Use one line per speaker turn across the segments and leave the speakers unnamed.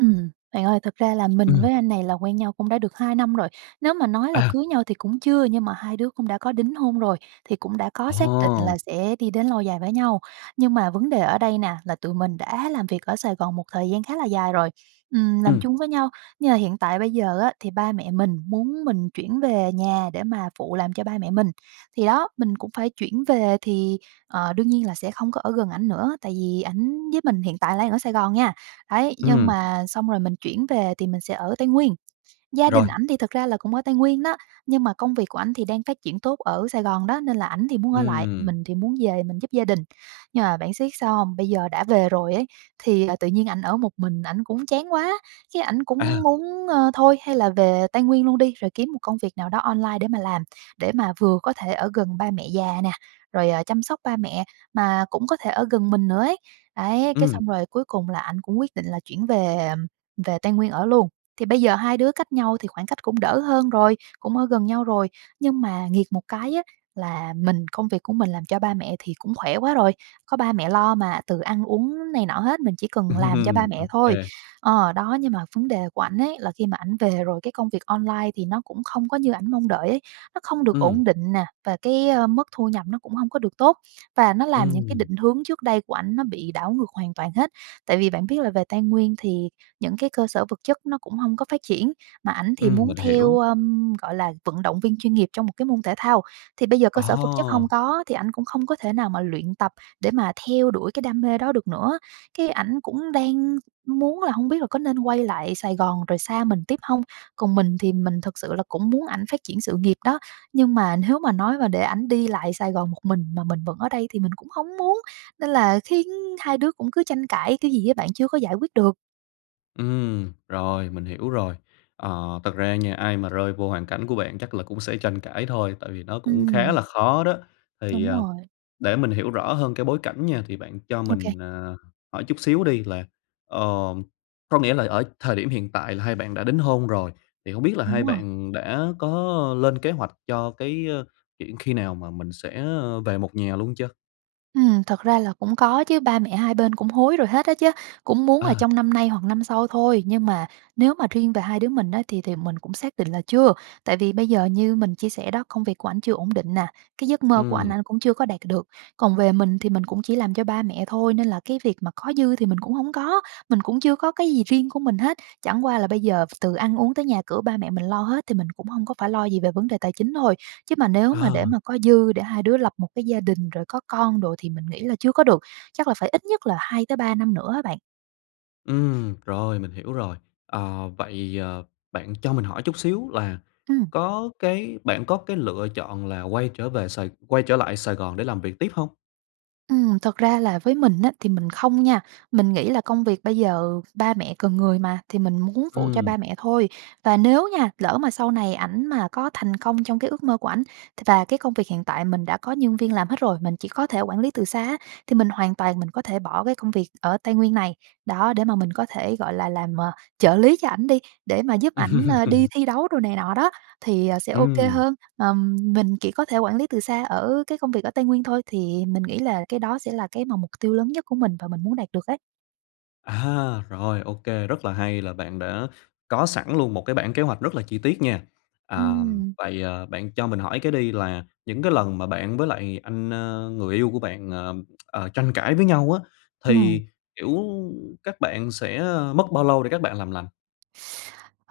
Ừm. Bạn ơi, thật ra là mình
Ừm.
với anh này là quen nhau cũng đã được 2 năm rồi. Nếu mà nói là
À.
cưới nhau thì cũng chưa, nhưng mà hai đứa cũng đã có đính hôn rồi, thì cũng đã có xác định
Ồ.
là sẽ đi đến lâu dài với nhau. Nhưng mà vấn đề ở đây nè, là tụi mình đã làm việc ở Sài Gòn một thời gian khá là dài rồi, ừm, làm
Ừm.
chung với nhau. Nhưng mà hiện tại bây giờ á, thì ba mẹ mình muốn mình chuyển về nhà để mà phụ làm cho ba mẹ mình. Thì đó, mình cũng phải chuyển về, thì, ờ, đương nhiên là sẽ không có ở gần ảnh nữa, tại vì ảnh với mình hiện tại là đang ở Sài Gòn nha, đấy. Nhưng
Ừm.
mà xong rồi mình chuyển về thì mình sẽ ở Tây Nguyên. Gia
Rồi.
đình ảnh thì thật ra là cũng ở Tây Nguyên đó, nhưng mà công việc của ảnh thì đang phát triển tốt ở Sài Gòn đó, nên là ảnh thì muốn ở lại,
Ừm.
mình thì muốn về mình giúp gia đình. Nhưng mà bạn siết sao hông? Bây giờ đã về rồi ấy thì, à, tự nhiên ảnh ở một mình ảnh cũng chán quá, cái ảnh
À.
cũng muốn, ờ, thôi, hay là về Tây Nguyên luôn đi rồi kiếm một công việc nào đó online để mà làm, để mà vừa có thể ở gần ba mẹ già nè, rồi, ờ, chăm sóc ba mẹ, mà cũng có thể ở gần mình nữa ấy, đấy. Cái
Ừm.
xong rồi, cuối cùng là ảnh cũng quyết định là chuyển về, ừm, về Tây Nguyên ở luôn. Thì bây giờ hai đứa cách nhau thì khoảng cách cũng đỡ hơn rồi, cũng ở gần nhau rồi. Nhưng mà nghiệt một cái á, là mình công việc của mình làm cho ba mẹ thì cũng khỏe quá rồi, có ba mẹ lo mà, từ ăn uống này nọ hết, mình chỉ cần làm cho ba mẹ thôi.
OK.
Ờ, đó, nhưng mà vấn đề của ảnh ấy là khi mà ảnh về rồi cái công việc online thì nó cũng không có như ảnh mong đợi ấy. Nó không được ổn
Ừm.
định nè và cái, ờ, mức thu nhập nó cũng hông có được tốt. Và nó làm những cái
Ừm.
định hướng trước đây của ảnh nó bị đảo ngược hoàn toàn hết. Tại vì bạn biết là về Tây Nguyên thì những cái cơ sở vật chất nó cũng hông có phát triển, mà ảnh thì
Ừm,
muốn
mình
theo,
hiểu.
ờ, gọi là vận động viên chuyên nghiệp trong một cái môn thể thao. Thì bây giờ cơ sở vật chất
Ờ.
hông có thì ảnh cũng không có thể nào mà luyện tập để mà theo đuổi cái đam mê đó được nữa. Cái ảnh cũng đang muốn là hông biết là có nên quay lại Sài Gòn rồi xa mình tiếp hông. Còn mình thì mình thực sự là cũng muốn ảnh phát triển sự nghiệp đó, nhưng mà nếu mà nói mà để ảnh đi lại Sài Gòn một mình mà mình vẫn ở đây thì mình cũng hông muốn. Nên là khiến hai đứa cũng cứ tranh cãi kiểu gì á bạn, chưa có giải quyết được.
Ừm, rồi, mình hiểu rồi. Ờ, thật ra nha, ai mà rơi vô hoàn cảnh của bạn chắc là cũng sẽ tranh cãi thôi, tại vì nó cũng khá
Ừm.
là khó đó. Thì,
Đúng
à,
rồi.
để mình hiểu rõ hơn cái bối cảnh nha, thì bạn cho
OK.
mình, ờ, hỏi chút xíu đi, là, ờ, có nghĩa là ở thời điểm hiện tại là hai bạn đã đính hôn rồi, thì hông biết là
Đúng
hai
rồi.
bạn đã có lên kế hoạch cho cái, ơ, chuyện khi nào mà mình sẽ, ơ, về một nhà luôn chưa?
Ừm, thật ra là cũng có chứ, ba mẹ hai bên cũng hối rồi hết á chứ, cũng muốn là
À.
trong năm nay hoặc năm sau thôi. Nhưng mà nếu mà riêng về hai đứa mình á, thì thì mình cũng xác định là chưa, tại vì bây giờ như mình chia sẻ đó, công việc của ảnh chưa ổn định nè, cái giấc mơ của ảnh
Ừm.
ảnh cũng chưa có đạt được. Còn về mình thì mình cũng chỉ làm cho ba mẹ thôi, nên là cái việc mà có dư thì mình cũng hổng có, mình cũng chưa có cái gì riêng của mình hết, chẳng qua là bây giờ từ ăn uống tới nhà cửa, ba mẹ mình lo hết thì mình cũng hông có phải lo gì về vấn đề tài chính thôi. Chứ mà nếu mà để
À.
mà có dư để hai đứa lập một cái gia đình, rồi có con đồ thì mình nghĩ là chưa có được, chắc là phải ít nhất là 2-3 năm nữa á bạn.
Ừm, rồi, mình hiểu rồi. Ờ, vậy, ờ, bạn cho mình hỏi chút xíu là
Ừm.
có cái bạn có cái lựa chọn là quay trở về Sài quay trở lại Sài Gòn để làm việc tiếp hông?
Ừm, thật ra là với mình á, thì mình không nha. Mình nghĩ là công việc bây giờ ba mẹ cần người mà, thì mình muốn phụ cho
Ừm.
ba mẹ thôi, và nếu nha, lỡ mà sau này ảnh mà có thành công trong cái ước mơ của ảnh th và cái công việc hiện tại mình đã có nhân viên làm hết rồi. Mình chỉ có thể quản lý từ xa á, thì mình hoàn toàn mình có thể bỏ cái công việc ở Tây Nguyên này, đó để mà mình có thể, gọi là, làm, ờ, trợ lý cho ảnh đi, để mà giúp ảnh, ờ, đi thi đấu đồ này nọ đó thì, ờ, sẽ OK
Ừm.
hơn. Ờm, mình chỉ có thể quản lý từ xa ở cái công việc ở Tây Nguyên thôi, thì mình nghĩ là cái đó sẽ là cái mà mục tiêu lớn nhất của mình và mình muốn đạt được ấy.
À, rồi, OK, rất là hay là bạn đã có sẵn luôn một cái bảng kế hoạch rất là chi tiết nha. À,
Ừm.
vậy, ờ, bạn cho mình hỏi cái đi, là những cái lần mà bạn với lại anh, ơ, người yêu của bạn, ờm, ờ, tranh cãi với nhau á,
Ừm.
thì, kiểu, các bạn sẽ, ơ, mất bao lâu để các bạn làm lành?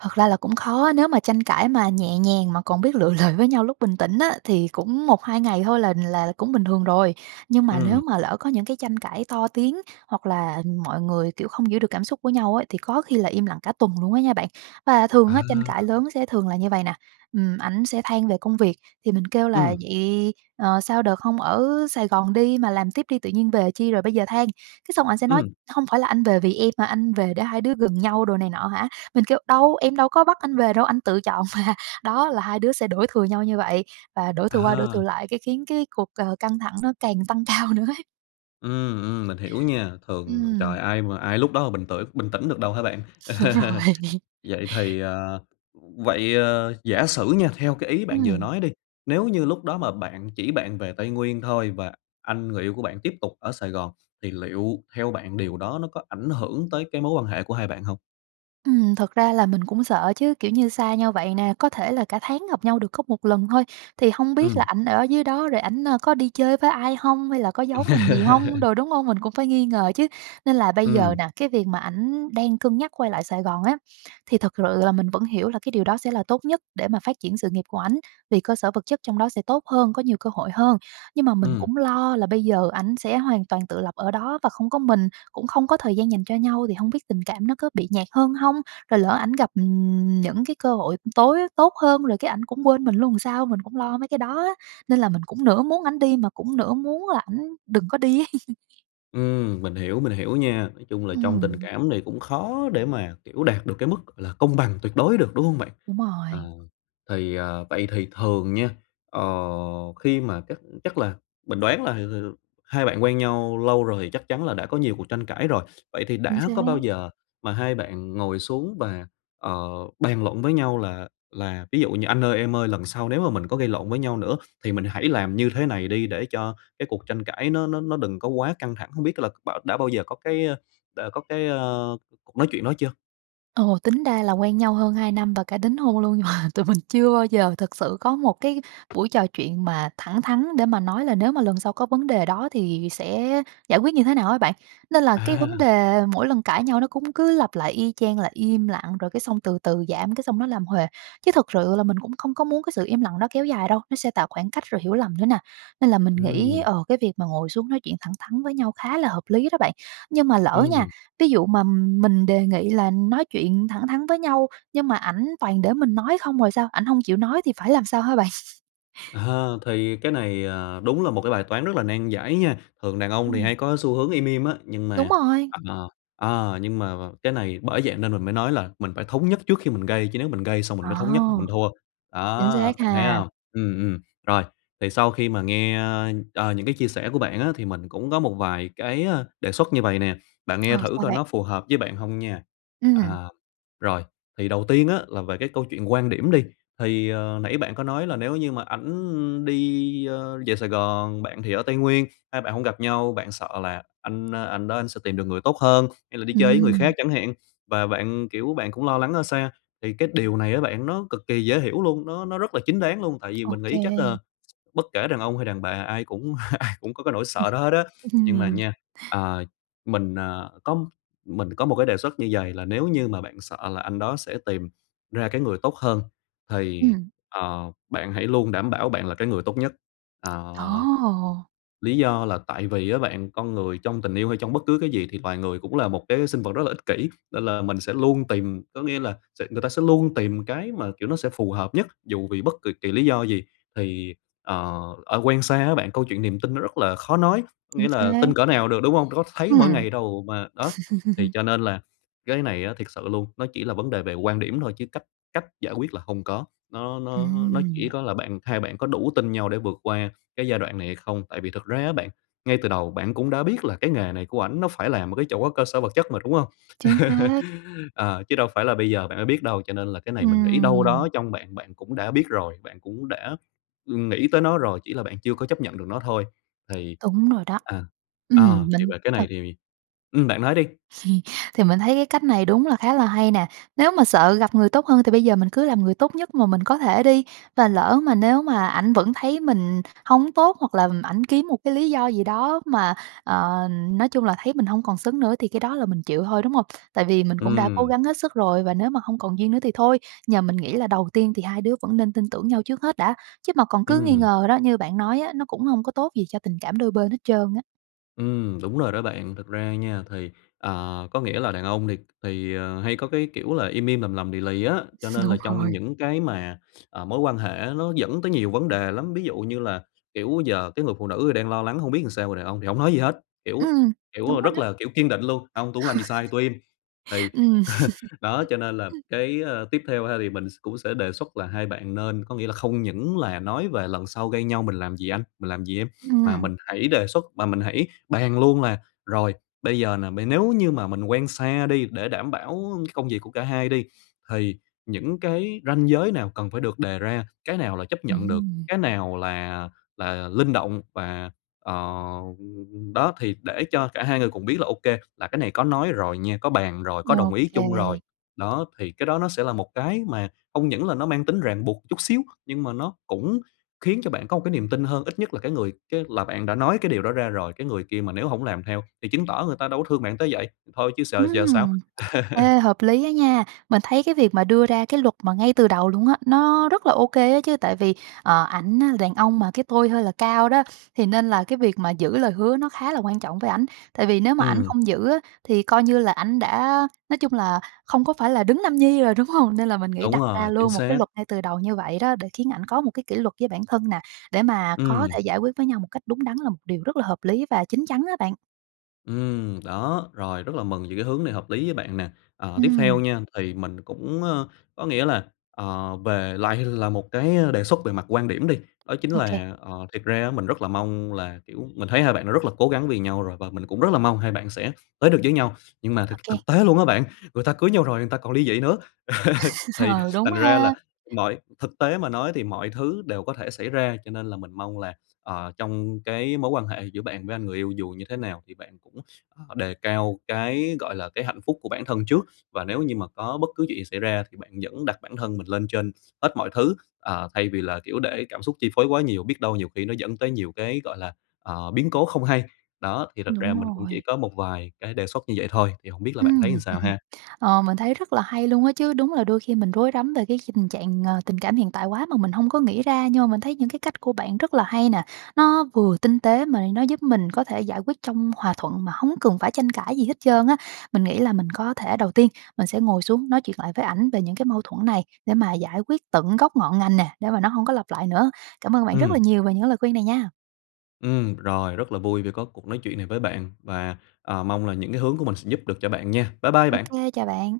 Thật ra là cũng khó á, nếu mà tranh cãi mà nhẹ nhàng mà còn biết lựa lời với nhau lúc bình tĩnh á, thì cũng 1,2 ngày thôi là là cũng bình thường rồi. Nhưng mà nếu
Ừm.
mà lỡ có những cái tranh cãi to tiếng hoặc là, ừm, mọi người, kiểu, không giữ được cảm xúc của nhau á, thì có khi là im lặng cả tuần luôn á nha bạn. Và
À.
thường á, tranh cãi lớn sẽ thường là như vậy nè, ừm, ảnh sẽ than về công việc, thì mình kêu là
Ừm.
"Vậy, ờ, sao đợt hông ở Sài Gòn đi mà làm tiếp đi, tự nhiên về chi rồi bây giờ than?" Cái xong anh sẽ nói:
Ừm.
"Hông phải là anh về vì em mà, anh về để hai đứa gần nhau đồ này nọ hả?" Mình kêu: "Đâu, em đâu có bắt anh về đâu, anh tự chọn mà." Đó, là hai đứa sẽ đổ thừa nhau như vậy, và đổ thừa qua đổ thừa
À.
lại, cái khiến cái cuộc, ờ, căng thẳng nó càng tăng cao nữa ấy.
Ừm, ừm, mình hiểu nha, thường,
Ừm.
trời, ai mà ai lúc đó mà bình tĩnh bình tĩnh được đâu hả bạn?
Đúng rồi.
Vậy thì, ờ vậy, ờ, giả sử nha, theo cái ý bạn vừa
Ừm.
nói đi, nếu như lúc đó mà bạn chỉ bạn về Tây Nguyên thôi và anh người yêu của bạn tiếp tục ở Sài Gòn, thì liệu theo bạn, điều đó nó có ảnh hưởng tới cái mối quan hệ của hai bạn hông?
Ừm, thật ra là mình cũng sợ chứ, kiểu như, xa nhau vậy nè, có thể là cả tháng gặp nhau được có 1 lần thôi, thì hông biết là
Ừm.
ảnh ở dưới đó rồi ảnh, à, có đi chơi với ai hông hay là có
Ừm.
giấu mình gì hông đồ, đúng hông? Mình cũng phải nghi ngờ chứ. Nên là bây giờ
Ừm.
nà, cái việc mà ảnh đang cân nhắc quay lại Sài Gòn á, thì thực sự là mình vẫn hiểu là cái điều đó sẽ là tốt nhất để mà phát triển sự nghiệp của ảnh, vì cơ sở vật chất trong đó sẽ tốt hơn, có nhiều cơ hội hơn. Nhưng mà mình
Ừm.
cũng lo là bây giờ ảnh sẽ hoàn toàn tự lập ở đó và không có mình, cũng không có thời gian dành cho nhau thì hông biết tình cảm nó có bị nhạt hơn hông, rồi lỡ ảnh gặp, ừm, những cái cơ hội tối á tốt hơn rồi cái ảnh cũng quên mình luôn làm sao, mình cũng lo mấy cái đó á. Nên là mình cũng nửa muốn ảnh đi mà cũng nửa muốn là ảnh đừng có đi ấy.
Ừm, mình hiểu, mình hiểu nha. Nói chung là trong tình
Ừm.
cảm này cũng khó để mà, kiểu, đạt được cái mức, gọi là, công bằng tuyệt đối được, đúng hông bạn?
Đúng
Ờ.
rồi.
Thì, ờ, vậy thì thường nha, ờ, khi mà chắc chắc là mình đoán là, ừm, ừm, hai bạn quen nhau lâu rồi, thì chắc chắn là đã có nhiều cuộc tranh cãi rồi. Vậy thì
Chính
đã có bao
xác.
giờ mà hai bạn ngồi xuống và, ờ, bàn luận với nhau là là ví dụ như anh ơi, em ơi lần sau nếu mà mình có gây lộn với nhau nữa, thì mình hãy làm như thế này đi để cho cái cuộc tranh cãi nó nó nó đừng có quá căng thẳng. Hông biết là bã đã bao giờ có cái, a, đã có cái, a, cuộc nói chuyện đó chưa?
Ồ, tính ra là quen nhau hơn 2 năm và cả đính hôn luôn mà tụi mình chưa bao giờ thực sự có một cái buổi trò chuyện mà thẳng thắn để mà nói là nếu mà lần sau có vấn đề đó thì sẽ giải quyết như thế nào á bạn. Nên là cái vấn
À!
đề mỗi lần cãi nhau nó cũng cứ lặp lại y chang, là im lặng, rồi cái xong từ từ giảm cái xong nó làm huề. Chứ thực sự là mình cũng không có muốn cái sự im lặng đó kéo dài đâu, nó sẽ tạo khoảng cách rồi hiểu lầm nữa nè. Nên là mình nghĩ,
Ừm.
ờ, cái việc mà ngồi xuống nói chuyện thẳng thắn với nhau khá là hợp lý đó bạn. Nhưng mà lỡ nha,
Ừm.
ví dụ mà mình đề nghị là nói chuyện thẳng thắn với nhau, nhưng mà ảnh toàn để mình nói không rồi sao, ảnh hông chịu nói thì phải làm sao hả bạn?
Ờ, thì cái này, ờ, đúng là một cái bài toán rất là nan giải nha. Thường đàn ông thì
Ừm.
hay có xu hướng im im á, nhưng
Đúng
mà
rồi.
ờ, ờ, nhưng mà mà cái này bởi vậy nên mình mới nói là mình phải thống nhất trước khi mình gây, chứ nếu mình gây xong mình
À!
mới thống nhất là mình thua.
Chính
Đó,
xác
bạn thấy
ha.
hông? Ừm, ừm. Rồi. Thì sau khi mà nghe, a, ờ, những cái chia sẻ của bạn á, thì mình cũng có một vài cái, a, đề xuất như vậy nè, bạn nghe
Ờ,
thử
sao
coi
bạn?
nó phù hợp với bạn hông nha.
Ừm.
À. Rồi. Thì đầu tiên á là về cái câu chuyện quan điểm đi, thì, ờ, nãy bạn có nói là nếu như mà ảnh đi, ơ, về Sài Gòn, bạn thì ở Tây Nguyên, hai bạn hông gặp nhau, bạn sợ là anh, ơ, anh đó anh sẽ tìm được người tốt hơn, hay là đi chơi với người khác
Ừm.
chẳng hạn, và bạn, kiểu, bạn cũng lo lắng ở xa thì cái điều này á bạn nó cực kỳ dễ hiểu luôn, nó nó rất là chính đáng luôn, tại vì
Ô
mình nghĩ chắc
kê.
là bất kể đàn ông hay đàn bà ai cũng ai cũng có cái nỗi
Ừm,
sợ đó hết á.
ừm
Nhưng mà
hừm.
nha, à, mình, à, có mình có một cái đề xuất như vầy, là nếu như mà bạn sợ là anh đó sẽ tìm ra cái người tốt hơn, thì,
Ừm.
ờ, bạn hãy luôn đảm bảo bạn là cái người tốt nhất. Ờ.
Ồ!
Lý do là tại vì á bạn, con người trong tình yêu hay trong bất cứ cái gì, thì loài người cũng là một cái sinh vật rất là ích kỷ, nên là mình sẽ luôn tìm, có nghĩa là sẽ người ta sẽ luôn tìm cái mà, kiểu, nó sẽ phù hợp nhất, dù vì bất kỳ kỳ lý do gì. Thì, ờ, ờ, quen xa á bạn câu chuyện niềm tin nó rất là khó nói, có
Chính
nghĩa là
xác.
tin cỡ nào được, đúng hông? Có thấy mỗi
Ừm.
ngày đâu mà, đó, thì cho nên là cái này á thiệt sự luôn, nó chỉ là vấn đề về quan điểm thôi chứ cách cách giải quyết là hông có, nó nó nó chỉ
Ừm.
có là bạn hai bạn có đủ tin nhau để vượt qua cái giai đoạn này hay không. Tại vì thực ra á bạn, ngay từ đầu bạn cũng đã biết là cái nghề này của ảnh nó phải làm một cái chỗ cơ sở vật chất mà, đúng hông?
Chính xác.
Ờ, chứ đâu phải là bây giờ bạn mới biết đâu. Cho nên là cái này mình nghĩ đâu
Ừm.
đó trong bạn, bạn cũng đã biết rồi, bạn cũng đã ưm, nghĩ tới nó rồi, chỉ là bạn chưa có chấp nhận được nó thôi. Thì
Đúng rồi đó.
à, à,
Ừm,
thì
đỉnh
về cái
thật.
này thì ừm, bạn nói đi.
Thì mình thấy cái cách này đúng là khá là hay nè. Nếu mà sợ gặp người tốt hơn thì bây giờ mình cứ làm người tốt nhất mà mình có thể đi, và lỡ mà nếu mà ảnh vẫn thấy mình hông tốt, hoặc là ảnh kiếm một cái lý do gì đó mà, ờ, nói chung là thấy mình hông còn xứng nữa, thì cái đó là mình chịu thôi, đúng hông? Tại vì mình cũng đã cố
Ừm.
gắng hết sức rồi, và nếu mà hông còn duyên nữa thì thôi. Nhờ mình nghĩ là đầu tiên thì hai đứa vẫn nên tin tưởng nhau trước hết đã, chứ mà còn cứ nghi
Ừm.
ngờ đó, như bạn nói á, nó cũng hông có tốt gì cho tình cảm đôi bên hết trơn á.
Ừm, đúng rồi đó bạn. Thực ra nha, thì, ờ, có nghĩa là đàn ông thì thì, ờ, hay có cái kiểu là im im, lầm lầm lì lì á, cho nên là
Đúng
trong
rồi.
những cái mà, ờ, mối quan hệ nó dẫn tới nhiều vấn đề lắm. Ví dụ như là, kiểu, giờ cái người phụ nữ thì đang lo lắng hông biết làm sao mà đàn ông thì hổng nói gì hết, kiểu,
Ừm,
kiểu,
đúng rồi
rất
đó.
là, kiểu, kiên định luôn: "Hông, tui hổng làm gì sai, tui im." Thì
Ừm.
đó, cho nên là cái, ờ, tiếp theo ha, thì mình s cũng sẽ đề xuất là hai bạn nên có nghĩa là không những là nói về "Lần sau gây nhau mình làm gì anh? Mình làm gì em?" mà
Ừm.
mình hãy đề xuất, mà mình hãy bàn luôn là rồi bây giờ nè, m nếu như mà mình quen xa đi, để đảm bảo công việc của cả hai đi, thì những cái ranh giới nào cần phải được đề ra, cái nào là chấp nhận được,
Ừm.
cái nào là là linh động và, ờ, đó, thì để cho cả hai người cùng biết là ô kê, là cái này có nói rồi nha, có bàn rồi, có
Ô
đồng ý
kê.
chung rồi. Đó, thì cái đó nó sẽ là một cái mà không những là nó mang tính ràng buộc chút xíu, nhưng mà nó cũng khiến cho bạn có một cái niềm tin hơn, ít nhất là cái người cái là bạn đã nói cái điều đó ra rồi, cái người kia mà nếu hổng làm theo thì chứng tỏ người ta đâu có thương bạn tới vậy, thôi chứ s giờ sao.
Ừm. Ê, hợp lý á nha, mình thấy cái việc mà đưa ra cái luật mà ngay từ đầu luôn á, nó rất là ô kê á chứ, tại vì, ờ, ảnh á là đàn ông mà cái tôi hơi là cao đó, thì nên là cái việc mà giữ lời hứa nó khá là quan trọng với ảnh, tại vì nếu mà ảnh
Ừm.
không giữ á thì coi như là ảnh đã nói chung là không có phải là đấng nam nhi rồi, đúng hông? Nên là mình nghĩ
Đúng
đặt ra
rồi, chính
luôn một cái
xác.
luật ngay từ đầu như vậy đó để khiến ảnh có một cái kỷ luật với bản thân nè, để mà có
Ừm.
thể giải quyết với nhau một cách đúng đắn là một điều rất là hợp lý và chín chắn á bạn.
Ừm, đó, rồi rất là mừng về cái hướng này hợp lý với bạn nè. Ờ, tiếp theo
Ừm.
nha thì mình cũng, ơ có nghĩa là, ờ, về lại là một cái đề xuất về mặt quan điểm đi, đó chính
Ô kê.
là, ờ, thiệt ra á mình rất là mong là, kiểu mình thấy hai bạn đã rất là cố gắng vì nhau rồi và mình cũng rất là mong hai bạn sẽ tới được với nhau. Nhưng mà
Ô
thực
kê.
thực tế luôn á bạn, người ta cưới nhau rồi người ta còn lý dị nữa, thì
Ờ, đúng
thành ra là
ha.
mọi thực tế mà nói thì mọi thứ đều có thể xảy ra. Cho nên là mình mong là, ờ, trong cái mối quan hệ giữa bạn với anh người yêu dù như thế nào thì bạn cũng, ờ, đề cao cái, gọi là, cái hạnh phúc của bản thân trước. Và nếu như mà có bất cứ chuyện gì xảy ra thì bạn vẫn đặt bản thân mình lên trên hết mọi thứ, ờ, thay vì là, kiểu, để cảm xúc chi phối quá nhiều, biết đâu nhiều khi nó dẫn tới nhiều cái, gọi là, ờ, biến cố không hay. Đó thì thật ra
Đúng
mình cũng chỉ
rồi.
có một vài cái đề xuất như vậy thôi. Thì hổng biết là bạn thấy
Ừm.
sao ha?
Ờ, mình thấy rất là hay luôn á chứ, đúng là đôi khi mình rối rắm về cái hình trạng, ờ, tình cảm hiện tại quá mà mình hông có nghĩ ra. Nhưng mà mình thấy những cái cách của bạn rất là hay nè, nó vừa tinh tế mà nó giúp mình có thể giải quyết trong hòa thuận mà hông cần phải tranh cãi gì hết trơn á. Mình nghĩ là mình có thể đầu tiên mình sẽ ngồi xuống nói chuyện lại với ảnh về những cái mâu thuẫn này để mà giải quyết tận gốc ngọn ngành nè, để mà nó hông có lặp lại nữa. Cảm ơn bạn rất
Ừm.
là nhiều về những lời khuyên này nha.
Ừm, rồi rất là vui vì có cuộc nói chuyện này với bạn và, ờ, mong là những cái hướng của mình sẽ giúp được cho bạn nha. Bye bye
Ô
bạn.
kê, chào bạn.